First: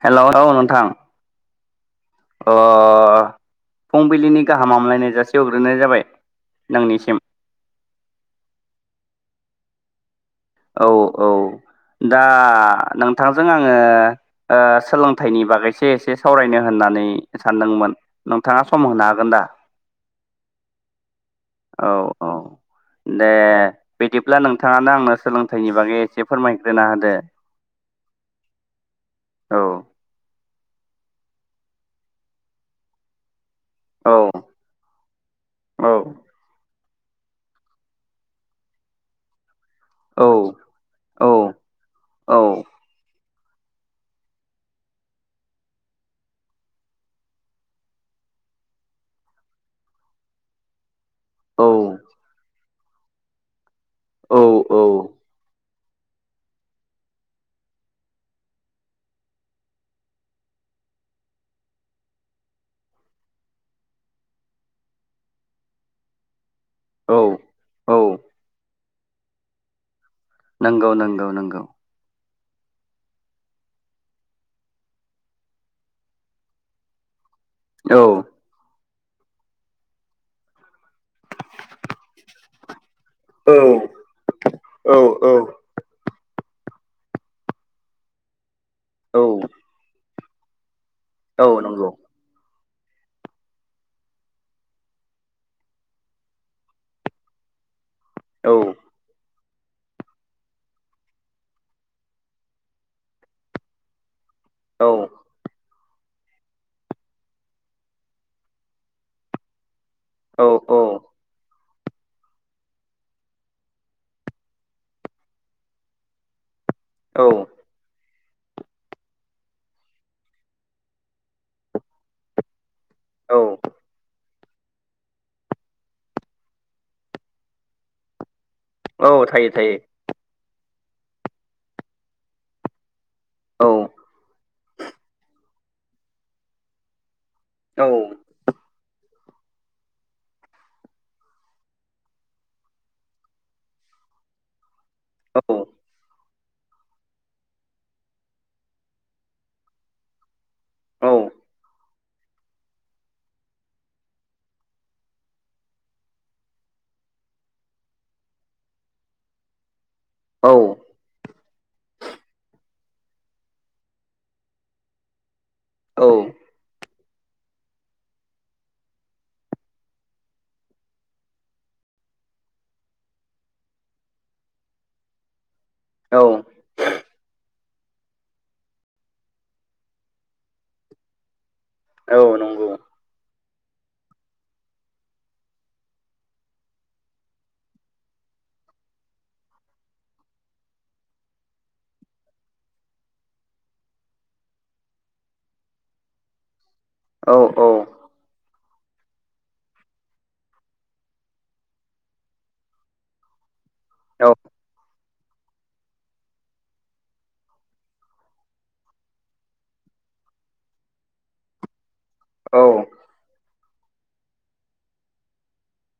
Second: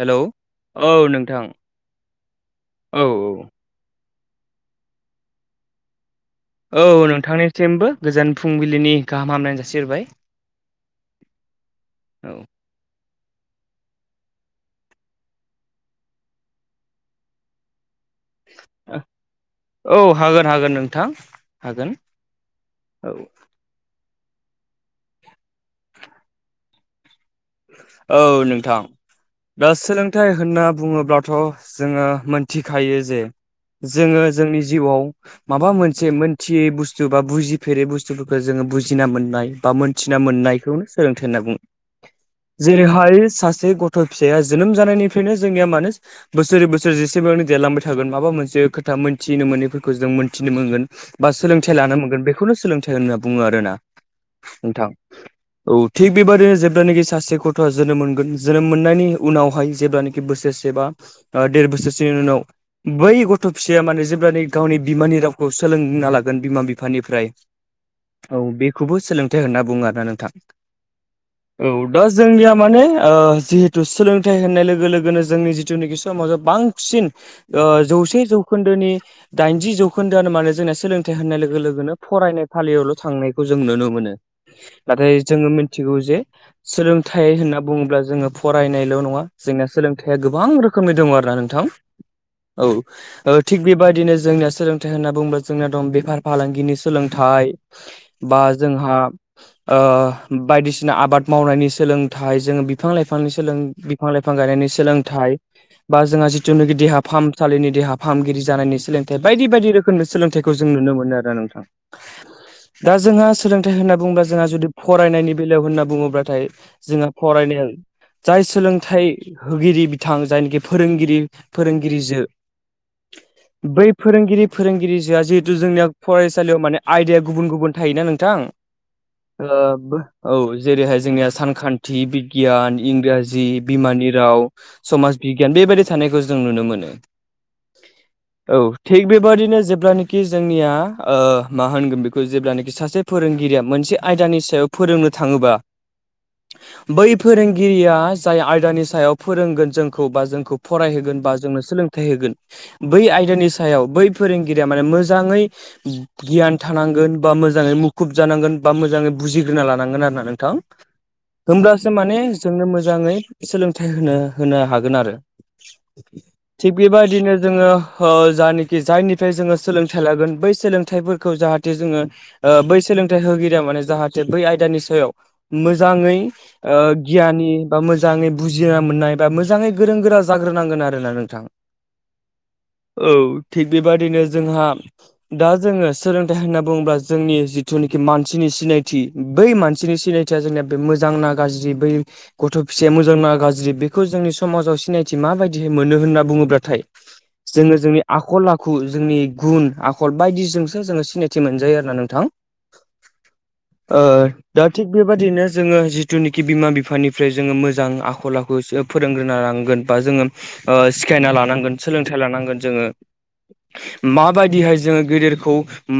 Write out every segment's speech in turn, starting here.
Hello hello औ नोंथां औ नोंथां अ। औ फुंबिलिनि गाहामलायनाय जासे हवग्रोनाय जाबाय। औ नोंनिसिम नोंथांनिसिमबो गोजान फुंबिलिनि गाहाम हामलायनाय जासिहबाय। औ औ दा नोंथांजों आङो ओ सोलोंथाइनि बागैसो एसे सावरायनो होननानै सानदोंमोन। नोंथाङा सम होनो हागोन दा औ हागोन हागोन नोंथां हागोन औ औ। औ दे बिदिब्ला नोंथाङानो आंनो सोलोंथाइनि बागै एसे फोरमायग्रोना होदो। औ नोंथां दा सोलों थाइ होनना बुङोब्लाथ' जोङो मोनथिखायो जे औ जोङो जोंनि जिउआव माबा औ मोनसे मोनथियै बुस्थु सोरबा बुजिफेरै बुस्थुफोरखौ जोङो बुजिना मोननाय बा औ मोन्थिना मोननायखौनो सोलोंथाइ औ होनना बुङो। औ जेरैहाय सासे गथ' फिसाया जोनोम जानायनिफ्रायनो जोंनिया मानो बोसोरै बोसोर जेसेबांनो देरलांबाय थागोन माबा मोनसे खोथा मोन्थिनो मोनैफोरखौ जों मोन्थिनो मोनगोन। बा औ सोलोंथाइ लानो मोनगोन बेखौनो सोलोंथाइ होनना बुङो आरो ना। औ औ। औ थिग बेबादिनो जोब्लानो [unintelligible] सासे गथ'आ जोनोम मोनगोन जोनोम मोननायनि उनावहाय जेब्लानोखि बोसोरसे बा ओ देर बोसोरसोनि उनाव बै गथ' फिसाया माने जेब्लानो गावनि बिमानि रावखौ सोलोंना लागोन बिमा-बिफा औ बिफानिफ्राय औ बेखौबो सोलोंथाइ होनना बुङो आरोना नोंथां। नंगौ नंगौ नंगौ। औ दा जोंनिया माने ओ जिहेथु सोलोंथाइ होननाय लोगो लोगोनो जोंनि जिथुनाखि समाजा बां सिन औ जौसे जौ जौखोन्दोनि दाइनजि जौखोन्दोआनो माने जोंनिया सोलोंथाइ होननाय लोगो लोगोनो फरायनाय फालियावल' थांनाय खौ जों नुनो मोनो औ नाथाय जोङो मिथिगौ जे सोलोंथाइ होनना बुङोब्ला जोङो फरायनायल' औ नङा जोंनाया सोलोंथाइया गोबां रोखोमनि दं आरो। ना औ नोंथां नंगौ औ। ओ थिग बेबायदिनो जोंनिया सोलोंथाइ होनना बुङोब्ला जोंनिया दं बेफार फालांगिनि सोलोंथाइ [inaudible] बा जोंहा ओ बायदिसिना आबाद मावनायनि सोलोंथाइ जोङो बिफां-लाइफांनि सोंलों बिफां-लाइफां गायनायनि औ सोलोंथाइ बा जोंहा जिथुनाखि देहा फाहामसालिनि देहा फाहामगिरि जानायनि सोलोंथाइ बायदि बायदि रोखोम नो औ सोलोंथाइखौ जों नुनो मोनो आरो नोंथां। दा जोंहा सोलोंथाइ होनना बुंङोबा जोंहा जुदि फरायनायनि बेलायाव होनना बुङोब्लाथाय जोंहा औ फरायदों जाय सोलोंथाइ होगिरि बिथां जायनोखि फोरोंगिरि फोरोंगिरिजो औ बै फोरोंगिरि फोरोंगिरिजोआ जिहेतु जोंनिया फरायसालियाव माने आयदाया गुबुन गुबुन थायोना नोंथां औ थायो ओ थायो औ जेरैहाय जोंनिया सानखान्थि, बिगियान, इंराजि जि औ बिमानि राव, समाज बिगियान बेबायदि थानायखौ जों नुनो मोनो औ औ थिग बेबादिनो जेब्लानोाखि जोंनिया ओ मा होनगोन बेखौ जेब्लानोाखि सासे फोरोंगिरिया मोनसे आयदानि सायाव फोरोंनो थाङोबा बै फोरोंगिरिया जाय आयदानि सायाव फोरोंगोन जोंखौ बा जोंखौ औ फरायहोगोन बा जोंनो सोलोंथाइ होगोन बै आयदानि सायाव बै फोरोंगिरिया माने मोजाङै गियान थानांगोन बा मोजाङै मुखुब जानांगोन बा मोजाङै बुजिग्रोना लानांगोन आरो ना नोंथां होमब्लासो माने जोंनो मोजाङै सोलोंथाइ होनो होनो हागोन आरो [inaudible] थिग बेबायदिनो जोङो ओ जानोखि जायनिफ्राय जोङो सोलोंथाइ लागोन बै सोलोंथाइफोर खौ जाहाथे जोङो ओ बै सोलोंथाइ होगिरिया माने जाहाथे बै आयदानि सायाव मोजाङै औ ओ गियानि बा मोजाङै बुजिना मोननाय बा मोजाङै गोरों गोरा जाग्रोनांगोन आरोना नोंथां नंगौ औ थिग बेबादिनो जोंहा दा जोङो सोलोंथाइ होनना बुङोब्ला जोंनि जिथुनोखि मानसिनि सिनायथि बै मानसिनि सिनायथि थिया जोंनिया बे मोजां ना गाज्रि बै गथ' फिसाया मोजांना गाज्रि बेखौ जोंनि समाजाव सिनायथि माबायदि मोनो होनना बुङोब्लाथाय औ जोङो औ जोंनि आखल-आखु जोंनि गुन आखल बायदिजोंसो जोङो सिनायथि मोनजायो आरोना नोंथां [inaudible] ओ दा थिग बेबादिनो जोङो जिथुनिखि बिमा-बिफानिफ्राय जोङो मोजां आखल-आखुसो फोरोंग्रोना लानांगोन बा जोङो ओ सिखायना लानांगोन सोलोंथाइ औ लानांगोन जोङो माबायदिहाय जोङो गेदेरखौ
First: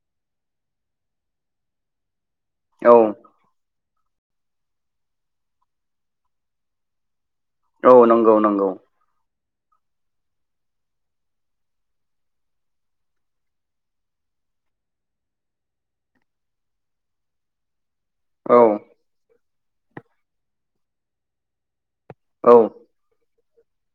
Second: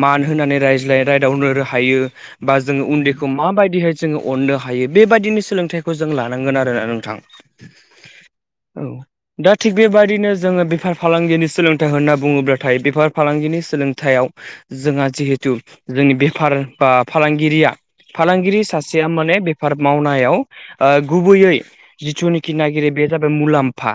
मान होनानै रायज्लाय रायदावनो हायो बा जोङो औ उन्दैखौ माबाय है जोङो अननो हायो बेबायदिनो सोलोंथाइखौ जों लानांगोन आरोना नोंथां औ नंगौ नंगौ दा थिग बेबायदिनो जोङो बेफार फालांगिनि सोलोंथाइ होनना बुङोब्लाथाय बेफार फालांगिनि सोलोंयाइयाव जोंहा जिहेथु जोंनि बेफार बा फालांगिरिया औ फालांगिरि सासेया माने बेफार मावनायाव ओ गुबैयै औ जिथुनिखि नागिर बे जाबाय मुलाम्फा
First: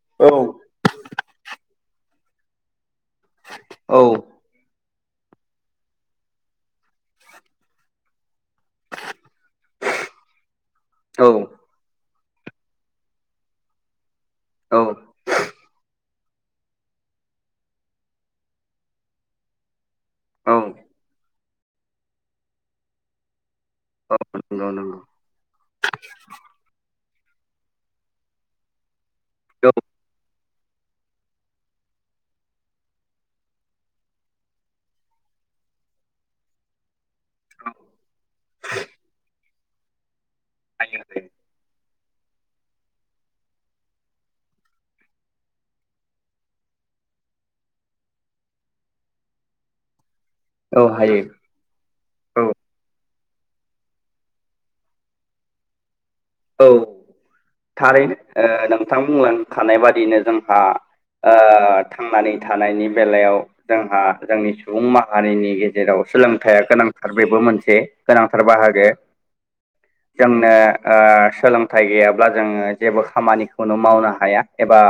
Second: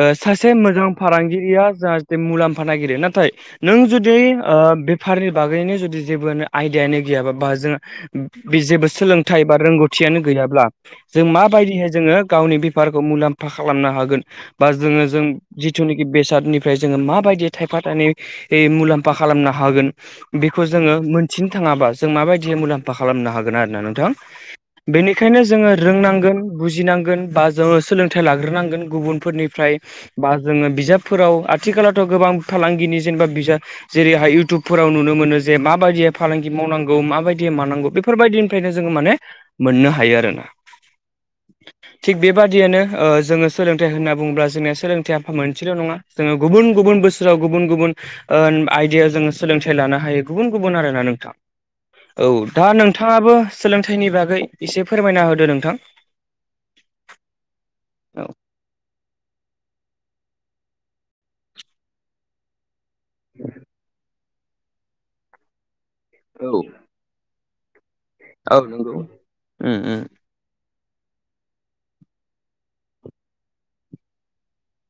ओ औ सासे मोजां फालांगिरिया जाहाथे मुलाम्फा नागिरो नाथाय नों जुदि ओ बेफारनि बागैनो जुदि जेबोआनो आयदायानो गैयाबा बा जों बि जेबो सोलोंथाइ बा रोंगौथियानो गैयाब्ला औ जों माबायदिहाय जोङो गावनि बेफारखौ मुलाम्फा खालामनो हागोन बा औ जोङो जों जिथुनिखि बेसादनिफ्राय जोङो माबायदि थायफा-थाइनै ए मुलाम्फा खालामनो हागोन बेखौ नंगौ जोङो मोनथिनो थाङाबा जों माबायदि मुलाम्फा खालामनो हागोन आरोना नों थां नंगौ बेनि औ खायनो जोङो रोंनांगोन बुजिनांगोन बा जोङो सोलोंथाइ लाग्रोनांगोन गुबुन फोरनिफ्राय बा जोङो बिजाबफोराव आथिखालावथ' गोबां फालांगिनि जेनेबा बिजाब जेरैहाय इउटुबफोराव नुनो मोनो जे माबायदि फालांगि मावनांगौ माबायदि मानां गौ बेफोरबायदिनिफ्रायनो जोङो माने मोननो हायो आरोना [inaudible] थिग बेबादियानो जोङो सोलोंथाइ होनना बुङोब्ला जोंनिया सोलोंथाइ फा मोनसेल' नङा। जोङो गुबुन गुबुन बोसोराव गुबुन गुबुन ओ आयदायाव जोङो सोलोंथाइ लानो हायो। गुबुन औ गुबुन आरोना हायो नोंथां औ। दा नोंथाङाबो सोलोंथाइनि बागै एसे फोरमायना होदो नोंथां। औ थारैनो औ ओ नोंथां बुंलांखानाय बादिनो जोंहा ओ थांनानै थानायनि बेलायाव जोंहा जोंनि सुबुं माहारिनि गेजेराव औ सोलोंथाइया गोनां बेथार बेबो मोनसे गोनांथार औ बाहागो नंगौ उम उम जोंनो ओ सोलोंथाइ गैयाब्ला जोङो जेबो खामानिखौनो मावनो हाया एबा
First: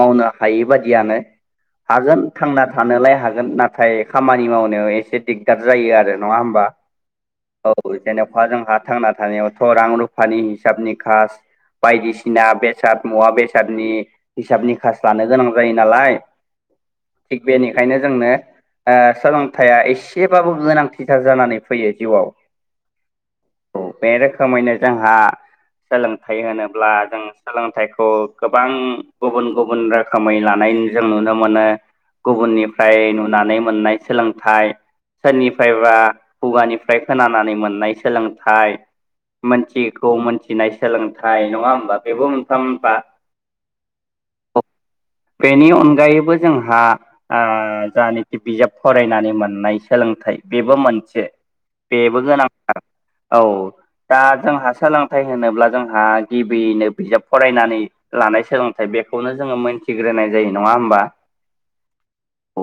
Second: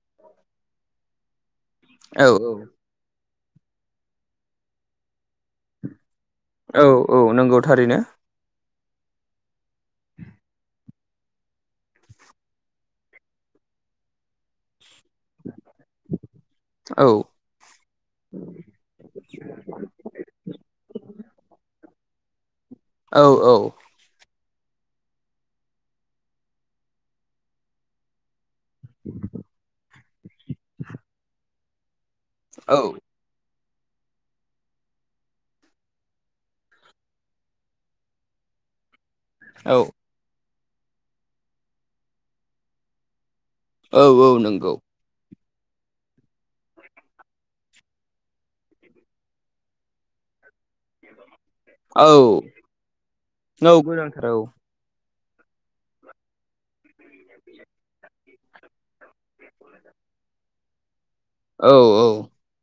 मावनो हायि बादियानो औ हागोन थांना थानोलाय हागोन नाथाय खामानि मावनायाव एसे दिग्दार जायो आरो। नङा होमबा औ औ नंगौ औ थारैनो जेनेखवा जोंहा थांना थानायावथ' रां रुफानि हिसाब निखास बायदिसिना बेसाद मुवा बेसादनि हिसाब नि खास लानो गोनां जायो नालाय औ थिग बेनिखायनो जोंनो ओ सोलोंथाइया एसेबाबो गोनांथिथार जानानै फैयो जिउआव। औ औ बे रोखोमैनो जोंहा सोलोंथाइ होनोब्ला जों सोलोंथाइखौ गोबां गुबुन गुबुन रो खोमै लानाय जों नुनो मोनो औ गुबुननिफ्राय नुनानै मोननाय सोलोंथाइ सोरनिफ्रायबा खुगानिफ्राय खोनानानै मोननाय सोलोंथाइ औ मोनथियिखौ मोनथिनाय सोलोंथाइ नङा ओमबा बेबो मोनफा मोनफा औ औ नंगौ। बेनि अनगायैबो जोंहा ओ जानोखि बिजाब फरायनानै मोननाय सोलोंथाइ बेबो मोनसे। औ बेबो गोनांथार औ दा गोनांथार औ जोंहा सोलों थाइ होनोब्ला जोंहा गिबियैनो बिजाब फरायनानै लानाय सोलोंथाइ बेखौनो जोङो मोनथिग्रोनाय जायो नङा ओमबा? औ औ औ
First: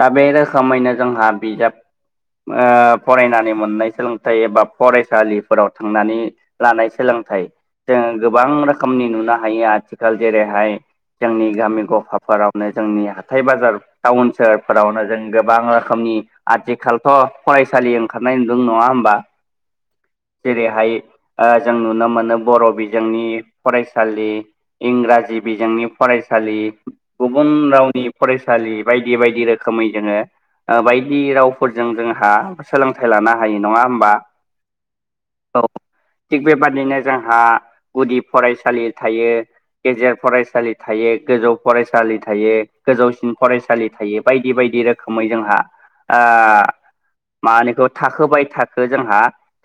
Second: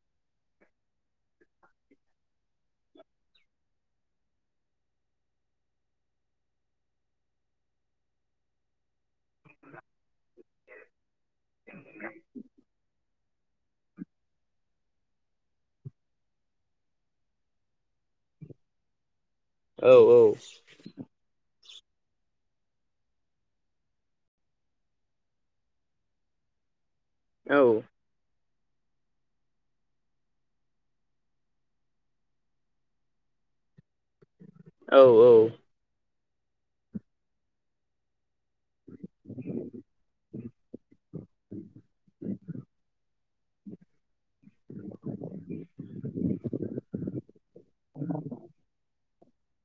दा बे रोखोमैनो जोंहा बिजाब ओ फरायनानै मोननाय सोलोंथाइ एबा फरायसालिफोराव थांनानै लानाय सोलोंथाइ जोङो गोबां रोखोमनि नुनो हायो आथिखाल जेरैहाय जोंनि गामि गफाफोरावनो जोंनि हाथाय बाजार टाउन सोहोरफोरावनो जों गोबां रोखोमनि आथिखालथ' फरायसालि ओंखारनाय नुदों नङा होमबा औ जेरैहाय ओ जों नुनो मोनो बर' बिजोंनि फरायसालि इंराजि बिजोंनि फरायसालि गुबुन औ रावनि फरायसालि बायदि बायदि रोखोमै जोङो ओ बायदि रावफोरजों जोंहा सोलोंथाइ लानो हायो नङा ओमबा औ औ थिग बेबादिनो जोंहा गुदि फरायसालि थायो। गेजेर फरायसालि थायो गोजौ फरायसालि थायो गोजौसिन फरायसालि थायो बायदि बायदि रो खोमै जोंहा ओ मा होनोखौ थाखोबाय थाखो जोंहा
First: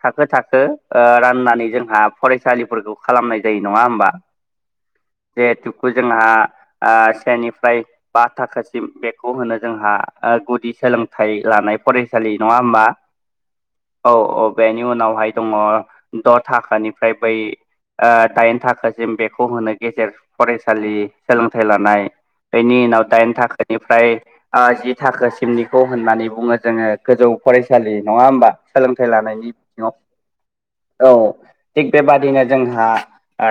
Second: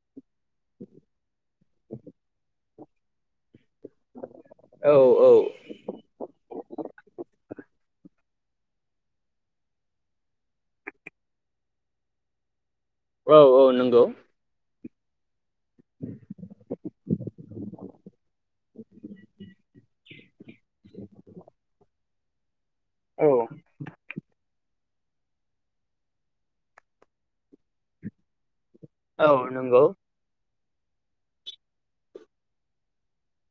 थाखो थाखो ओ राननानै जोंहा फरायसालिफोरखौ खालामनाय जायो नङा ओमबा औ जिहेतुबो जोंहा ओ सेनिफ्राय बा थाखोसिम बेखौ होनो जोंहा ओ गुदि सोलोंथाइ लानाय फरायसालि नङा ओमबा? औ नंगौ औ औ बेनि उनावहाय दङ द' थाखानिफ्राय बै ओ दाइन थाखासिम बेखौ होनो गेजेर फरायसालि सोलोंथाइ लानाय बेनि उनाव औ दाइन थाखोनिफ्राय ओ जि थाखोसिमनिखौ होननानै बुङो जोङो गोजौ फरायसालि नङा ओमबा? सोलोंथाइ औ लानायनि नंगौ बिथिङाव औ थिग बेबादिनो जोंहा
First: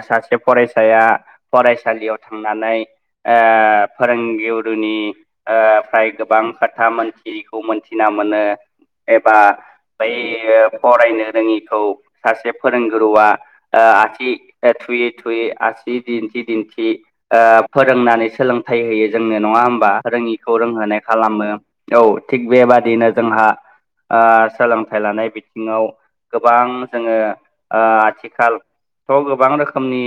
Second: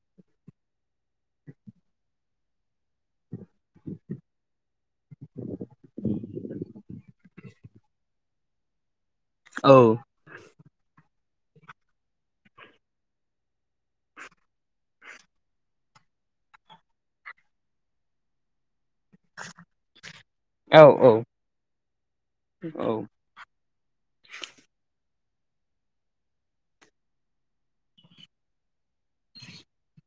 सासे फरायसाया फरायसालियाव थांनानै ओ फोरोंगिरिुनि ओ फ्राय गोबां खोथा मोनथियखौ मोनथिना मोनो एबा औ बै फरायनो रोङिखौ सासे फोरोंगुरुआ ओ आसि थुयै थुयै आसि दिन्थि दिन्थि ओ फोरोंनानै सोलोंथाइ होयो जोंनो नङा होमबा रोङिखौ औ रोंहोनाय खालामो औ थिग औ बेबादिनो जोंहा ओ सोलोंथाइ लानाय बिथिङाव गोबां जोङो ओ आथिखाल थ' गोबां रोखोमनि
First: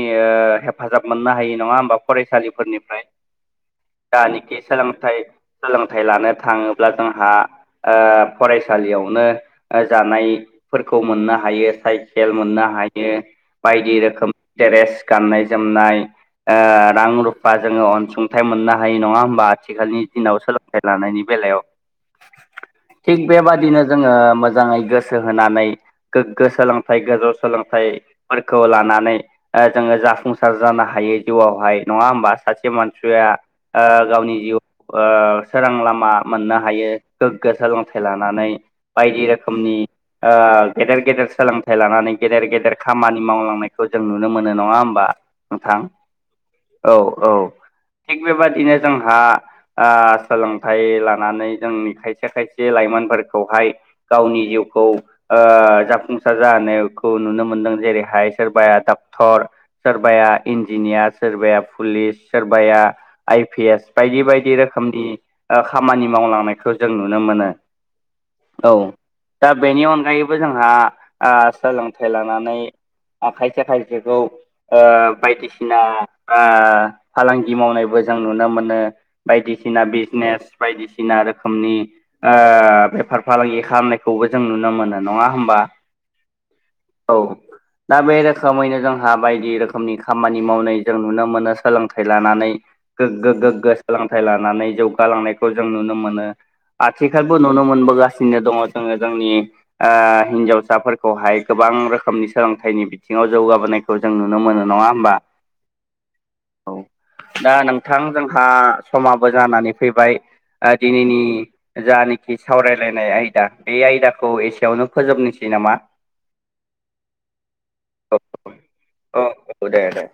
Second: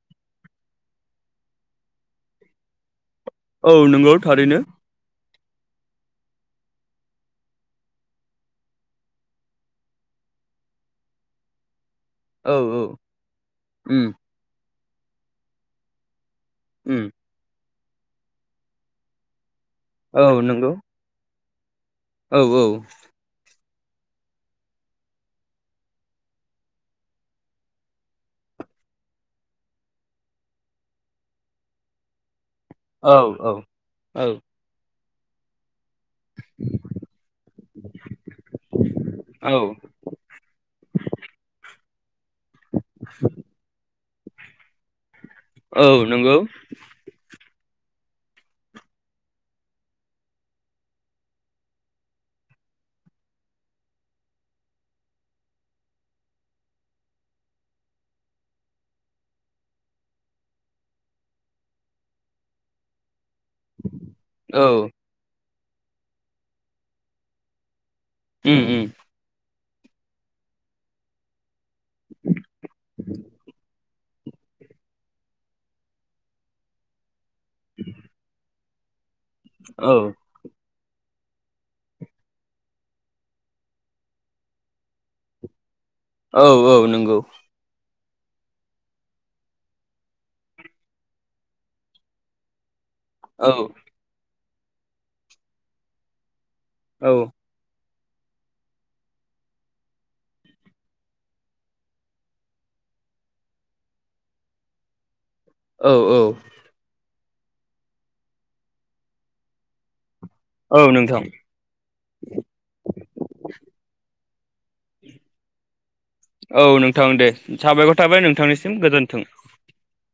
हेफाजाब मोननो हायो नङा होमबा फरायसालिफोरनिफ्राय औ नंगौ जानिखि थारैनो सोलोंथाइ सोलोंथाइ लानो थाङोब्ला जोंहा ओ फरायसालियावनो जानायफोरखौ मोननो हायो साइकेल औ मोननो औ हायो बायदि उम रोखोमनि द्रेस गाननाय जोमनाय ओ उम रां रुफा जोङो अनसुंथाइ मोननो हायो नङा होमबा आथिखालनि औ दिनाव नंगौ सोलोंथाइ लानायनि बेलायाव औ औ थिग बेबादिनो जोङो मोजाङै गोसो होनानै गोग्गो सोलोंथाइ गोजौ सोलोंथाइ फोरखौ लानानै जोङो जाफुंसार जानो हायो जिउआवहाय नङा होमबा सासे मान औ सिया औ ओ औ गावनि जिउ ओ सोरां लामा मोननो हायो गोग्गो सोलोंथाइ लानानै बायदि रोखोमनि औ ओ गेदेर गेदेर सोलोंथाइ लानानै गेदेर गेदेर खामानि मावलांनायखौ जों नुनो मोनो नङा होमबा नोंथां औ नंगौ औ औ थिग बेबादिनो जोंहा आ सोलोंथाइ लानानै जोंनि खायसे खायसे लाइमोनफोरखौहाय गावनि जिउखौ ओ जाफुं सार जानायखौ नुनो मोन्दों जेरैहाय सोरबाया डक्टर सोरबाया इन्जिनियार सोरबाया पुलिस सोरबाया आइ पि एस बायदि बायदि औ रोखोमनि खामानि मावलांनायखौ जों नुनो मोनो उम औ उम दा बेनि अनगायैबो जोंहा आ सोलोंथाइ लानानै खायसे खायसे खौ ओ बायदिसिना ओ फालांगि मावनायबो जों नुनो मोनो बायदिसिना औ बिजनेस बायदिसिना रोखोमनि ओ बेफार फालांगि खालामनायखौबो जों नुनो मोनो नङा होमबा? औ औ नंगौ दा बे रोखोमैनो जोंहा बायदि रोखोमनि खामानि मावनाय जों नुनो मोनो सोलोंथाइ लानानै गोग्गो औ गोग्गो सोलोंथाइ लानानै जौगालांनायखौ जों नुनो मोनो औ आथिखालबो नुनो मोनबोगासिनो दङ जोङो जोंनि ओ हिनजावसाफोर खौहाय गोबां रोखोमनि सोलोंथाइनि बिथिङाव जौगाबोनायखौ जों नुनो मोनो नङा होमबा औ औ औ दा नोंथां जोंहा समाबो जानानै फैबाय ओ औ दिनैनि नोंथां जानखि सावरायलायनाय आयदा बे आयदाखौ एसेयावनो फोजोबनोसै नामा औ नोंथां दे साबायखर औ थाबाय नोंथांनिसिम औ गोजोन्थों औ दे दे